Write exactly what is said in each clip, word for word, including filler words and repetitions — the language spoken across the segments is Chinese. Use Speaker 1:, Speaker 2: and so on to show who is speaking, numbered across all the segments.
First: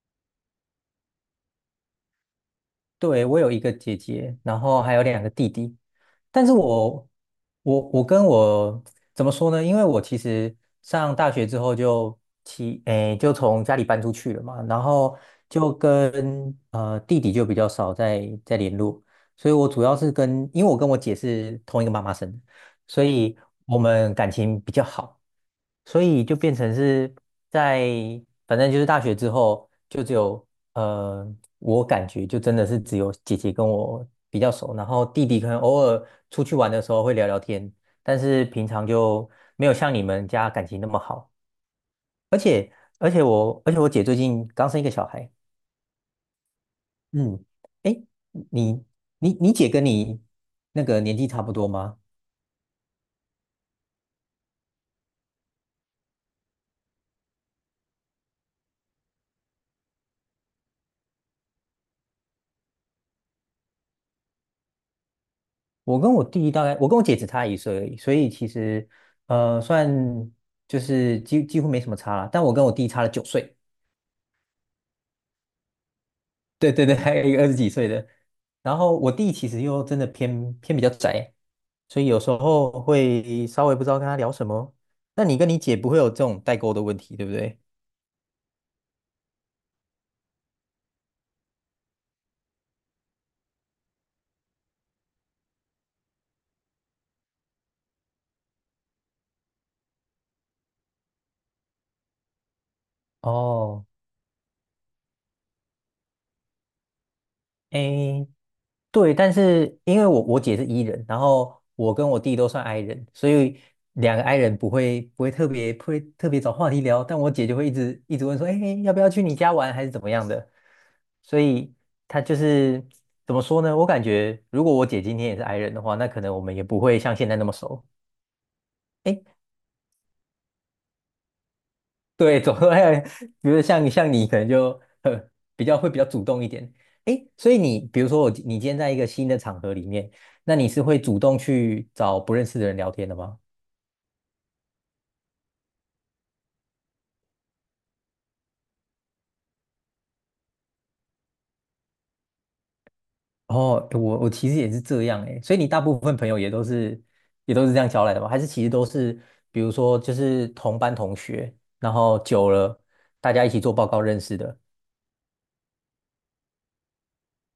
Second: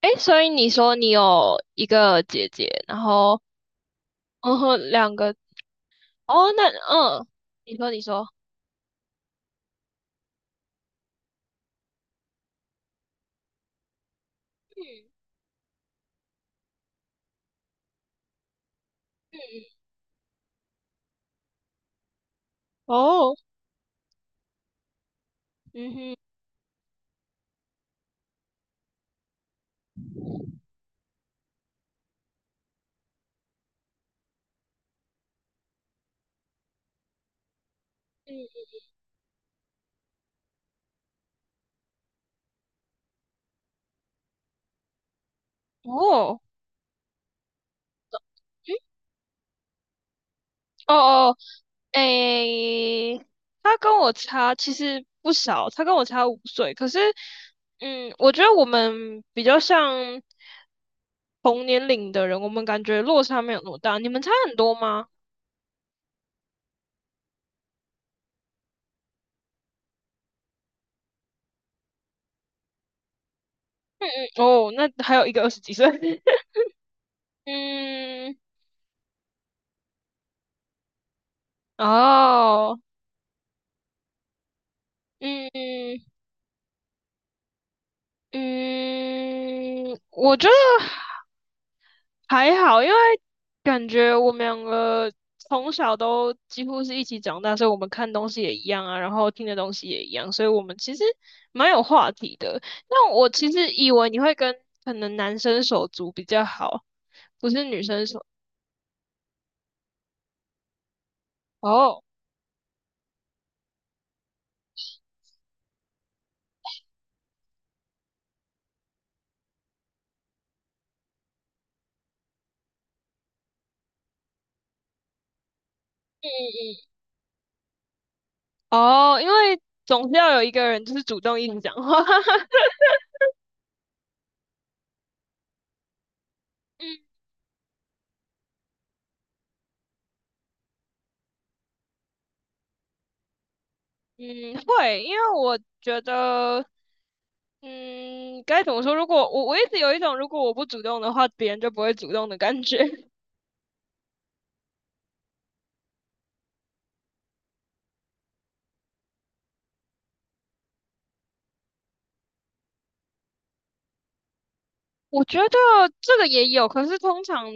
Speaker 1: 诶，所以你说你有一个姐姐，然
Speaker 2: 对，我
Speaker 1: 后
Speaker 2: 有一个姐姐，
Speaker 1: 嗯
Speaker 2: 然后
Speaker 1: 哼，
Speaker 2: 还有
Speaker 1: 两
Speaker 2: 两
Speaker 1: 个。
Speaker 2: 个弟弟，但
Speaker 1: 哦，
Speaker 2: 是
Speaker 1: 那
Speaker 2: 我
Speaker 1: 嗯，你
Speaker 2: 我
Speaker 1: 说你
Speaker 2: 我跟
Speaker 1: 说，
Speaker 2: 我怎么说呢？因为我其实上大学之后就其诶就从家里搬出去了嘛，然后
Speaker 1: 嗯。
Speaker 2: 就跟呃弟弟就比较少在在联络，
Speaker 1: 嗯
Speaker 2: 所以我主要是跟因为我跟我姐是同一个妈妈生的，所
Speaker 1: 哦，
Speaker 2: 以我们感情比较好，
Speaker 1: 嗯
Speaker 2: 所
Speaker 1: 哼，
Speaker 2: 以就变成是在反正就是大学之后就只有。呃，我感觉就真的是只有姐姐跟我比较熟，然后弟弟可能偶尔出去玩的时候会聊聊天，但是
Speaker 1: 嗯。
Speaker 2: 平常就没有像你们家感情那么好。而且，而且我，而且我姐最近刚生一个小孩。
Speaker 1: 哦，
Speaker 2: 嗯，哎，
Speaker 1: 嗯。
Speaker 2: 你你你姐跟你那
Speaker 1: 哦
Speaker 2: 个年纪
Speaker 1: 哦，
Speaker 2: 差不多吗？
Speaker 1: 诶，他跟我差其实不少，他跟我差五岁，可是嗯，我觉得我们比较像同年龄的人，我们感觉落差没有那么大。你们差很多吗？
Speaker 2: 我跟我弟大概，我跟我姐只差一岁而已，所以其实呃，算就是几几乎没什么差啦，但我跟我弟差了九岁。
Speaker 1: 哦，那还有一个二十几岁。
Speaker 2: 对对对，还有一个二十几岁的。
Speaker 1: 嗯，
Speaker 2: 然后我弟其实又真的偏偏比较宅，所以有时候
Speaker 1: 哦，
Speaker 2: 会稍微不知道跟他聊什么。那你跟你姐不会有
Speaker 1: 嗯。
Speaker 2: 这种代沟的问题，对不对？
Speaker 1: 嗯，我觉得还好，因为感觉我们两个从小都几乎是一起长大，所以我们看东西也一样啊，然后听的东西也一样，所以我们其实蛮有话题的。那我其实
Speaker 2: 哦，
Speaker 1: 以为你会跟可能男生手足比较好，不是女生手。
Speaker 2: 诶，对，但是因为我我姐是 E 人，然后我
Speaker 1: 哦。
Speaker 2: 跟我弟都算 I 人，所以两个 I 人不会不会特别不会特别找话题聊，但我姐就会一直一直问说，哎，要不要去你家玩，还是怎么样的？所以她就是怎么说呢？我感觉如果我姐今天也是 I 人的话，那可能我
Speaker 1: 嗯
Speaker 2: 们也不会像现在那么熟。
Speaker 1: 嗯，嗯。哦，因为总是要有一个人就是主动一直讲话。
Speaker 2: 对，走 路来有，比如像像你可能就呃比较会比较主动一点。
Speaker 1: 嗯
Speaker 2: 诶，所以你比如说我你今天在一个新的场合里面，那你是会主动去找不认识的人聊天的吗？
Speaker 1: 嗯，会，因为我觉得，嗯，该怎么说？如果我我一直有一种，如果我不主动的话，别人就不会主动的感觉。
Speaker 2: 哦，我我其实也是这样诶，所以你大部分朋友也都是也都是这样交来的吗？还是其实都是比如说就是同班同学，然后久了大家一起做报告认识的？
Speaker 1: 我觉得这个也有，可是通常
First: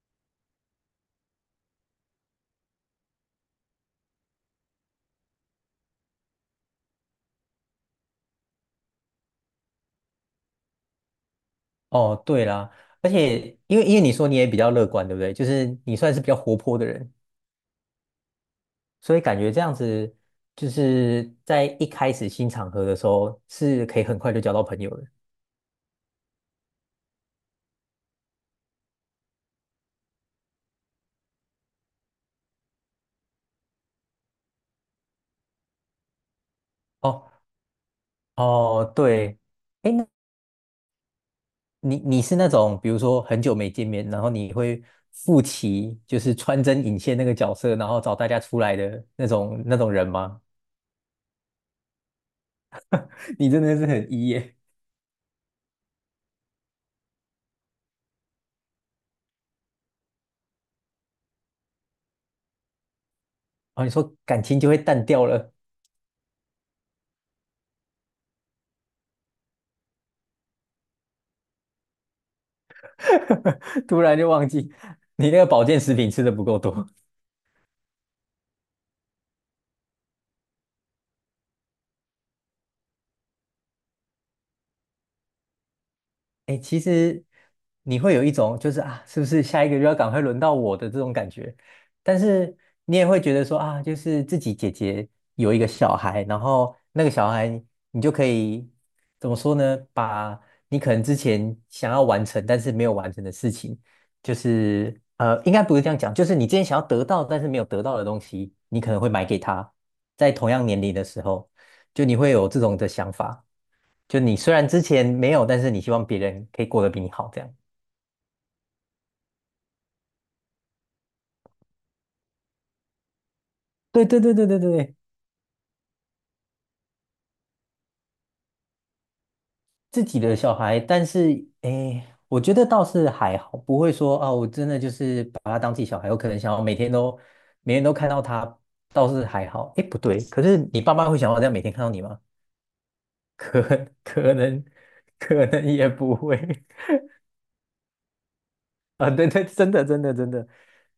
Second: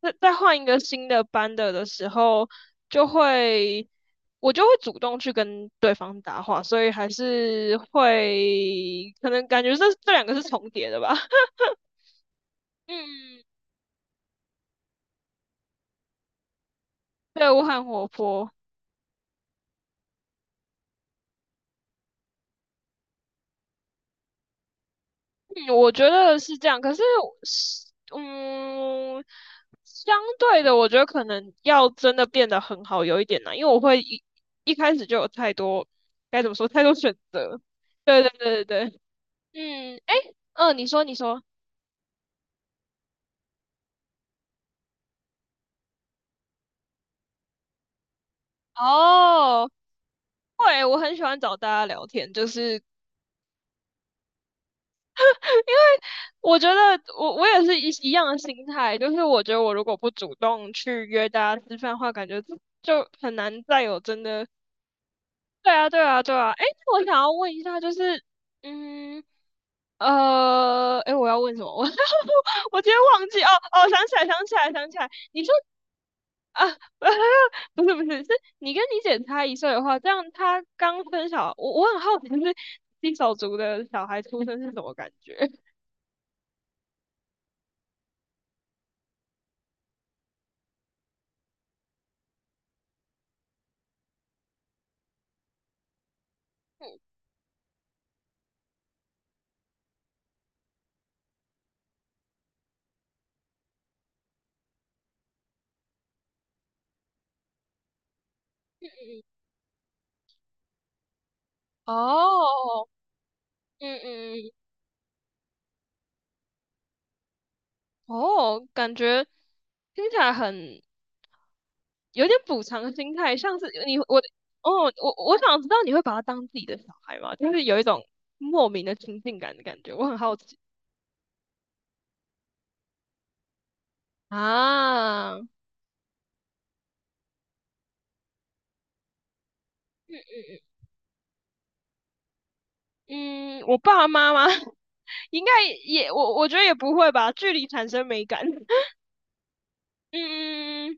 Speaker 1: 在在换一个新的班的的时候，就会我就会主动去跟对方搭话，所以还是会可能感觉这这两个是重叠的吧。
Speaker 2: 哦，对啦，而
Speaker 1: 嗯，
Speaker 2: 且因为因为你说你也比较乐观，对不对？就是你算是比较活泼的人。
Speaker 1: 对，我很活泼。
Speaker 2: 所以感觉这样子就是在一开始新场合的时候是可以很快就交到朋友的。
Speaker 1: 嗯，我觉得是这样，可是是，嗯，相对的，我觉得可能要真的变得很好有一点难，因为我会一一开始就有太多，该怎么说，太多选
Speaker 2: 哦
Speaker 1: 择。对对对对
Speaker 2: 哦，
Speaker 1: 对，
Speaker 2: 对，哎，
Speaker 1: 嗯，
Speaker 2: 那
Speaker 1: 哎，嗯，你说你说，
Speaker 2: 你你是那种比如说很久没见面，然后你会负起就是穿针引线那个角色，然后找大家出来的那种
Speaker 1: 哦，
Speaker 2: 那种人吗？
Speaker 1: 对，我很喜欢找大家聊天，就是
Speaker 2: 你真的是很 E 耶。
Speaker 1: 我觉得我我也是一一样的心态，就是我觉得我如果不主动去约大家吃饭的话，感觉就很难再
Speaker 2: 哦，你
Speaker 1: 有
Speaker 2: 说
Speaker 1: 真
Speaker 2: 感
Speaker 1: 的。
Speaker 2: 情就会淡掉了。
Speaker 1: 对啊，对啊，对啊。哎，那我想要问一下，就是，嗯，呃，哎，我要问什么？我我今天忘记哦。哦，
Speaker 2: 突
Speaker 1: 想起
Speaker 2: 然
Speaker 1: 来，
Speaker 2: 就
Speaker 1: 想
Speaker 2: 忘
Speaker 1: 起来，
Speaker 2: 记
Speaker 1: 想起来。
Speaker 2: 你那
Speaker 1: 你
Speaker 2: 个
Speaker 1: 说
Speaker 2: 保健食品吃的不够
Speaker 1: 啊，
Speaker 2: 多。
Speaker 1: 不是不是，是你跟你姐差一岁的话，这样她刚生小，我我很好奇，就是新手足的小孩出生是什么感觉？
Speaker 2: 哎，其实你会有一种就是啊，是不是下一个就要赶快轮到我的这种感觉？但是你也会觉得说啊，就是自己姐姐有一个小孩，然后那个小孩你就可以怎么说呢？把你可能之前想要完成但是没有完成的事情，就是呃，应该不是这样讲，就是你之前想要得到但是没有得到的东西，你可能会买给他，在同样年龄的时候，就你会有这种
Speaker 1: 哦，
Speaker 2: 的想法。
Speaker 1: 嗯
Speaker 2: 就
Speaker 1: 嗯，
Speaker 2: 你
Speaker 1: 嗯。
Speaker 2: 虽然之前没有，但是你希望别人可以过得比你好，这样。
Speaker 1: 哦，感觉听起来很有点补偿心态，像是你
Speaker 2: 对
Speaker 1: 我。
Speaker 2: 对对对对对
Speaker 1: 哦，
Speaker 2: 对
Speaker 1: 我我想知道你会把他当自己的小孩吗？就是有一种莫名的亲近感的感觉，我
Speaker 2: 自
Speaker 1: 很
Speaker 2: 己
Speaker 1: 好
Speaker 2: 的小
Speaker 1: 奇
Speaker 2: 孩，但是诶，我觉得倒是还好，不会说啊，我真的就是
Speaker 1: 啊。
Speaker 2: 把他当自己小孩，我可能想要每天都每天都看到他，倒是还好。诶，不对，可是你爸妈会想要这样每天看到你吗？
Speaker 1: 嗯，
Speaker 2: 可
Speaker 1: 我爸妈
Speaker 2: 可
Speaker 1: 妈
Speaker 2: 能
Speaker 1: 应
Speaker 2: 可
Speaker 1: 该
Speaker 2: 能也
Speaker 1: 也
Speaker 2: 不
Speaker 1: 我我觉得
Speaker 2: 会。
Speaker 1: 也不会吧，距离产生美感。
Speaker 2: 啊，对对，真的真的真的。
Speaker 1: 嗯。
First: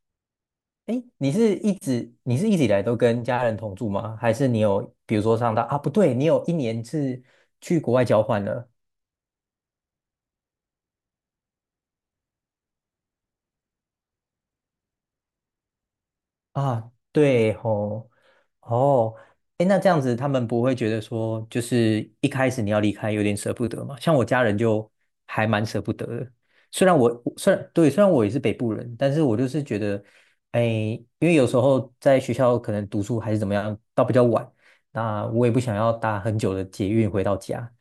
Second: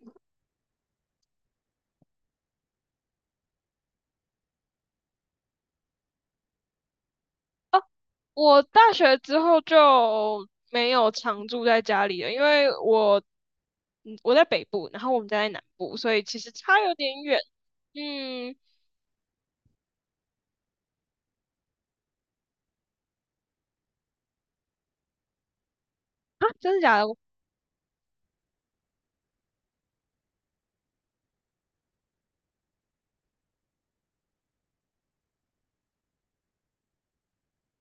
Speaker 2: 哎，你是一直你是一直以来都跟家人同住吗？还是你有比如说上到啊？不对，你有一年是去
Speaker 1: 哦，
Speaker 2: 国外交换
Speaker 1: 我
Speaker 2: 了，
Speaker 1: 大学之后就没有常住在家里了，因为我嗯我在北部，然后我们家在南部，所以其实差
Speaker 2: 啊，
Speaker 1: 有点远。
Speaker 2: 对吼。
Speaker 1: 嗯。
Speaker 2: 哦，哎，那这样子他们不会觉得说，就是一开始你要离开有点舍不得嘛？像我家人就还蛮舍不得的，
Speaker 1: 啊，真的
Speaker 2: 虽然
Speaker 1: 假的？
Speaker 2: 我虽然对，虽然我也是北部人，但是我就是觉得，哎，因为有时候在学校可能读书还是怎么样，到比较晚，那我也不想要搭很久的捷运回到家，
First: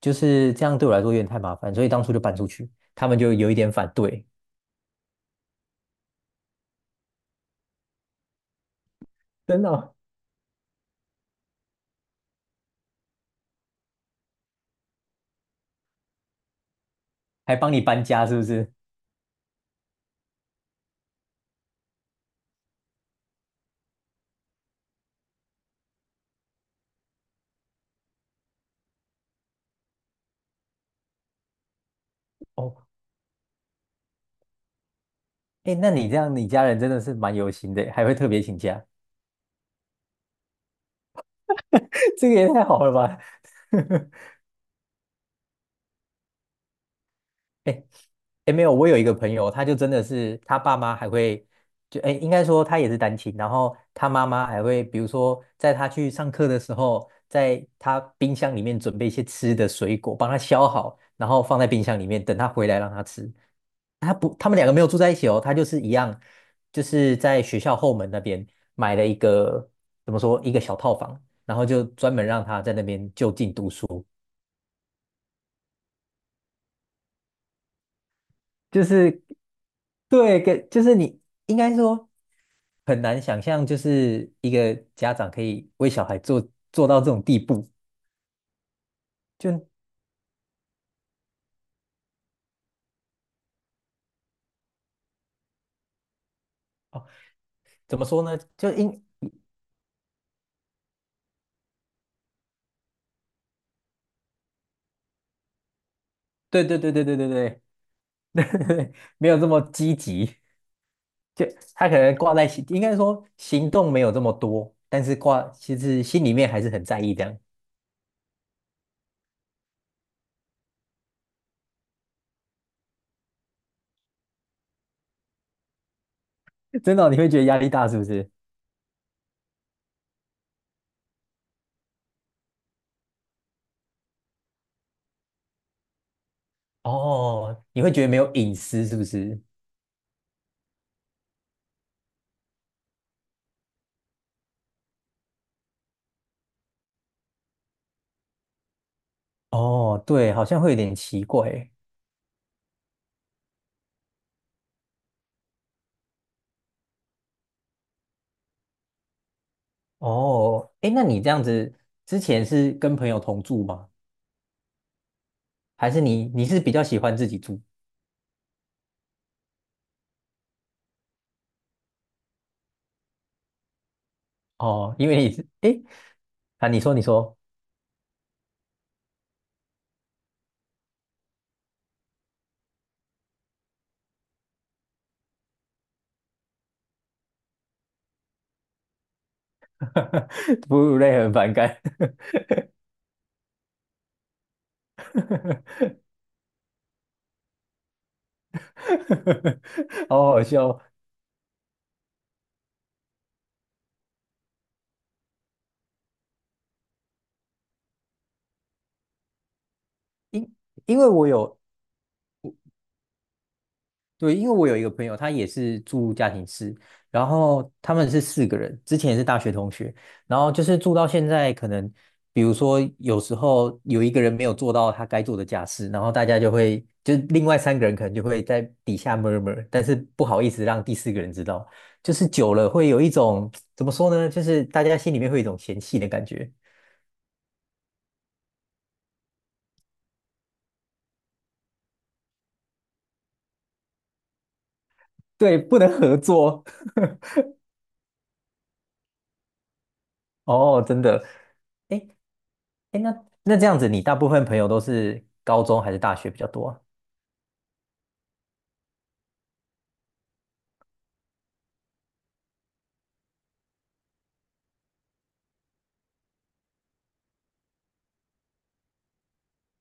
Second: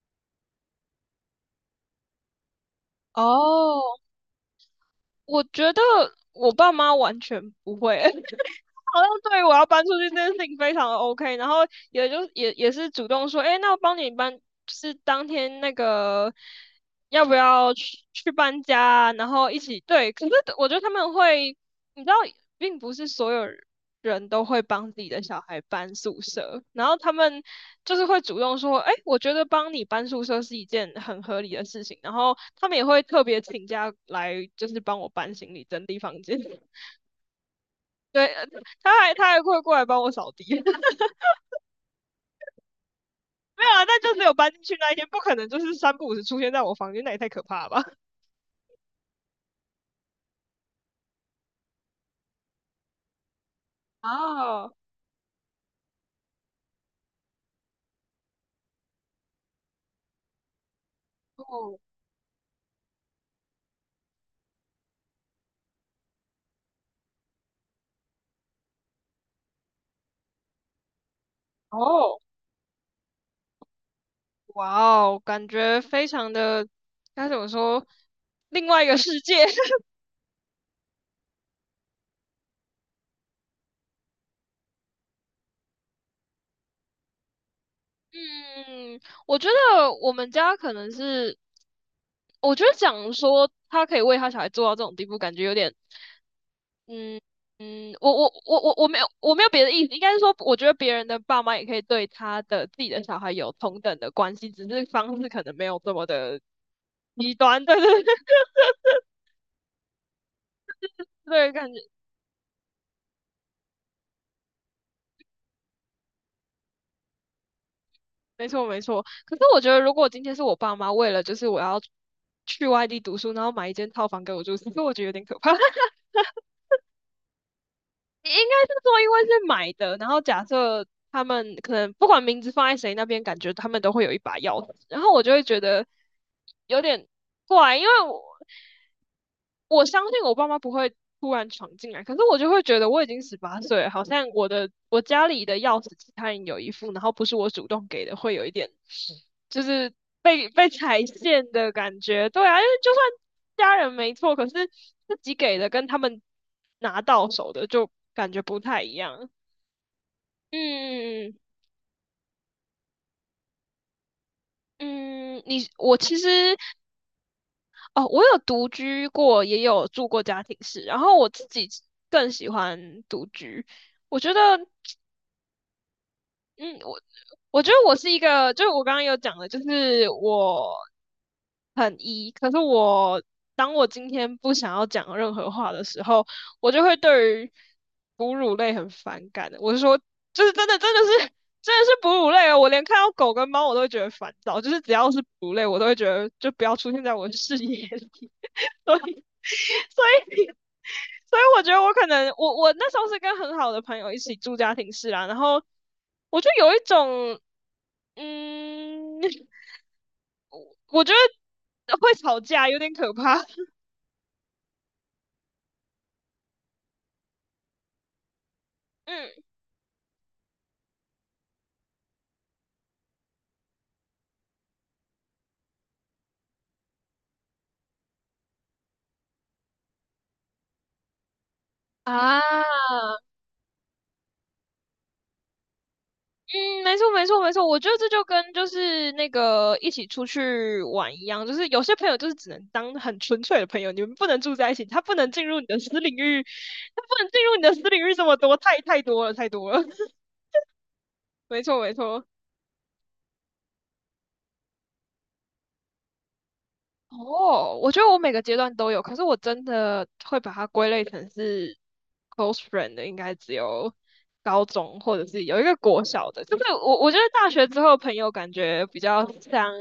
Speaker 2: 就是这样对我来说有点太麻烦，所以当初就搬出去，他们就有一点反
Speaker 1: 哦，
Speaker 2: 对。
Speaker 1: 我觉得我爸妈完全不会。因为好像对 我
Speaker 2: 真
Speaker 1: 要
Speaker 2: 的
Speaker 1: 搬出
Speaker 2: 哦。
Speaker 1: 去这件事情非常的 OK，然后也就也也是主动说，哎，欸那我帮你搬，就是当天那个要不
Speaker 2: 还帮
Speaker 1: 要
Speaker 2: 你
Speaker 1: 去
Speaker 2: 搬家
Speaker 1: 去
Speaker 2: 是不
Speaker 1: 搬
Speaker 2: 是？
Speaker 1: 家啊，然后一起对。可是我觉得他们会，你知道，并不是所有人都会帮自己的小孩搬宿舍，然后他们就是会主动说，哎，欸我觉得帮你搬宿舍是一件很合理的事情，然后他们也
Speaker 2: 哦。
Speaker 1: 会特别请假来，就是帮我搬行李、
Speaker 2: 哎，
Speaker 1: 整
Speaker 2: 那
Speaker 1: 理
Speaker 2: 你这
Speaker 1: 房
Speaker 2: 样，
Speaker 1: 间。
Speaker 2: 你家 人真的是蛮有心的，还会
Speaker 1: 对，
Speaker 2: 特别
Speaker 1: 呃
Speaker 2: 请假。
Speaker 1: 他还他还会过来帮我扫地。
Speaker 2: 这个也太好了吧？
Speaker 1: 没有啊，但就 只有搬进去那一天，不可能就是三不五时出现在我房间，那也太可怕了吧？
Speaker 2: 哎 哎，没有，我有一个朋友，他就真的是他爸妈还会，就哎，应该说他也是单亲，然后他妈妈还
Speaker 1: 啊，
Speaker 2: 会，比如说在他去上课的时候，在他冰箱里面准备一些吃的水果，帮他削好，然后放在
Speaker 1: 哦。
Speaker 2: 冰箱里面，等他回来让他吃。他不，他们两个没有住在一起哦，他就是一样，就是在学校后门那边买了一个，怎么说，一个小套房，然后就专
Speaker 1: 哦，
Speaker 2: 门让他在那边就近读书。
Speaker 1: 哇哦，感觉非常的，该怎么说，另外
Speaker 2: 就
Speaker 1: 一个世
Speaker 2: 是
Speaker 1: 界。
Speaker 2: 对，跟就是你应该说很难想象，就是一个家长可以为小孩做做到这种地步。
Speaker 1: 嗯，我觉
Speaker 2: 就
Speaker 1: 得我们家可能是我觉得讲说他可以为他小孩做到这种地步，感觉有点，
Speaker 2: 哦，
Speaker 1: 嗯。嗯，
Speaker 2: 怎么
Speaker 1: 我
Speaker 2: 说
Speaker 1: 我
Speaker 2: 呢？
Speaker 1: 我
Speaker 2: 就
Speaker 1: 我我没
Speaker 2: 应
Speaker 1: 有我没有别的意思，应该是说，我觉得别人的爸妈也可以对他的自己的小孩有同等的关系，只是方式可能没有这么的
Speaker 2: 对对对对对对
Speaker 1: 极
Speaker 2: 对。
Speaker 1: 端，对对对。
Speaker 2: 对对没有这么积极，就
Speaker 1: 对感觉
Speaker 2: 他可能挂在心，应该说行动没有这么多，但是挂其实心里面还是很在意这样。
Speaker 1: 没错没错。可是我觉得，如果今天是我爸妈为了就是我要去外地读书，然后买一间套房给我住，其实我觉得有点可怕。
Speaker 2: 真的哦你会觉得压力大是不是？
Speaker 1: 应该是说，因为是买的，然后假设他们可能不管名字放在谁那边，感觉他们都会有一把钥匙，然后我就会觉得有点
Speaker 2: 哦，
Speaker 1: 怪，因
Speaker 2: 你会
Speaker 1: 为
Speaker 2: 觉得没
Speaker 1: 我
Speaker 2: 有隐私是不是？
Speaker 1: 我相信我爸妈不会突然闯进来，可是我就会觉得我已经十八岁了，好像我的我家里的钥匙其他人有一副，然后不是我主动给的，会有一点就是
Speaker 2: 哦，对，好
Speaker 1: 被
Speaker 2: 像
Speaker 1: 被
Speaker 2: 会有点
Speaker 1: 踩
Speaker 2: 奇
Speaker 1: 线
Speaker 2: 怪。
Speaker 1: 的感觉。对啊，因为就算家人没错，可是自己给的跟他们拿到手的就感觉不太一样。
Speaker 2: 哦，哎，那你这
Speaker 1: 嗯
Speaker 2: 样子之前是跟朋友同住吗？
Speaker 1: 嗯，你
Speaker 2: 还
Speaker 1: 我
Speaker 2: 是
Speaker 1: 其
Speaker 2: 你你
Speaker 1: 实
Speaker 2: 是比较喜欢自己住？
Speaker 1: 哦，我有独居过，也有住过家庭式，然后我自己更喜欢独居。我觉得
Speaker 2: 哦，因为你是哎，诶啊，
Speaker 1: 嗯，
Speaker 2: 你说
Speaker 1: 我
Speaker 2: 你说，
Speaker 1: 我觉得我是一个，就是我刚刚有讲的，就是我很 E，可是我当我今天不想要讲任何话的时候，我就会对于哺乳类很反感的。我是说，就是真
Speaker 2: 哺
Speaker 1: 的，真
Speaker 2: 乳
Speaker 1: 的
Speaker 2: 类
Speaker 1: 是
Speaker 2: 很反感。
Speaker 1: 真的是哺乳类哦，我连看到狗跟猫我都会觉得烦躁，就是只要是哺乳类，我都会觉得就不要出现在我的视野里。所以，所
Speaker 2: 好好
Speaker 1: 以
Speaker 2: 笑哦。
Speaker 1: 所以我觉得我可能我我那时候是跟很好的朋友一起住家庭式啦，然后我就有一种，嗯，
Speaker 2: 因
Speaker 1: 我
Speaker 2: 为
Speaker 1: 觉
Speaker 2: 我有
Speaker 1: 得会吵架有点可怕。
Speaker 2: 对，因为我有一个朋友，他也是住家庭式，然后他们是四个人，之前也是
Speaker 1: 嗯
Speaker 2: 大学同学，然后就是住到现在，可能比如说有时候有一个人没有做到他该做的家事，然后大家就会，就另外三个人可能就会在底下 m u 但是不好意思让第四个人知道，就是
Speaker 1: 啊，
Speaker 2: 久了会有一
Speaker 1: 嗯，
Speaker 2: 种，怎么说呢，就是大家心里面会有一种嫌弃的感觉，
Speaker 1: 没错没错没错，我觉得这就跟就是那个一起出去玩一样，就是有些朋友就是只能当很纯粹的朋友，你们不能住在一起，他不能进
Speaker 2: 对，
Speaker 1: 入你的
Speaker 2: 不能
Speaker 1: 私领
Speaker 2: 合
Speaker 1: 域，
Speaker 2: 作。
Speaker 1: 他不能进入你的私领域这么多，太太多了太多了。
Speaker 2: 哦，真的。
Speaker 1: 没错没
Speaker 2: 哎
Speaker 1: 错。
Speaker 2: 哎，那那这样子，你大部分朋友都是高中还是大学比较多啊？
Speaker 1: 哦，我觉得我每个阶段都有，可是我真的会把它归类成是 close friend 的，应该只有高中或者是有一个国小的，就是我我觉得大学之后朋友感觉比较像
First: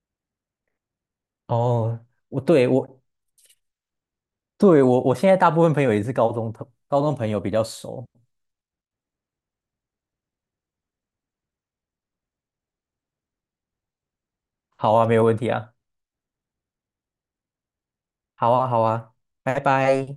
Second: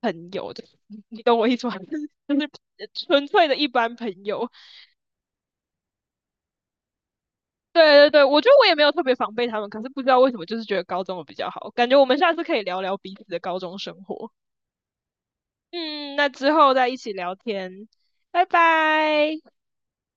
Speaker 1: 朋友的，你懂我意思吗？
Speaker 2: 哦，
Speaker 1: 就
Speaker 2: 我
Speaker 1: 是
Speaker 2: 对我
Speaker 1: 纯粹的一般朋友。
Speaker 2: 对我我现在大部分朋友也是高中同高中朋友比较
Speaker 1: 对
Speaker 2: 熟。
Speaker 1: 对对，我觉得我也没有特别防备他们，可是不知道为什么就是觉得高中的比较好，感觉我们下次可以聊聊彼此的高中生活。
Speaker 2: 好啊，没有问题啊。
Speaker 1: 嗯，那之后再一起聊天，拜
Speaker 2: 好啊，好啊，
Speaker 1: 拜。
Speaker 2: 拜拜。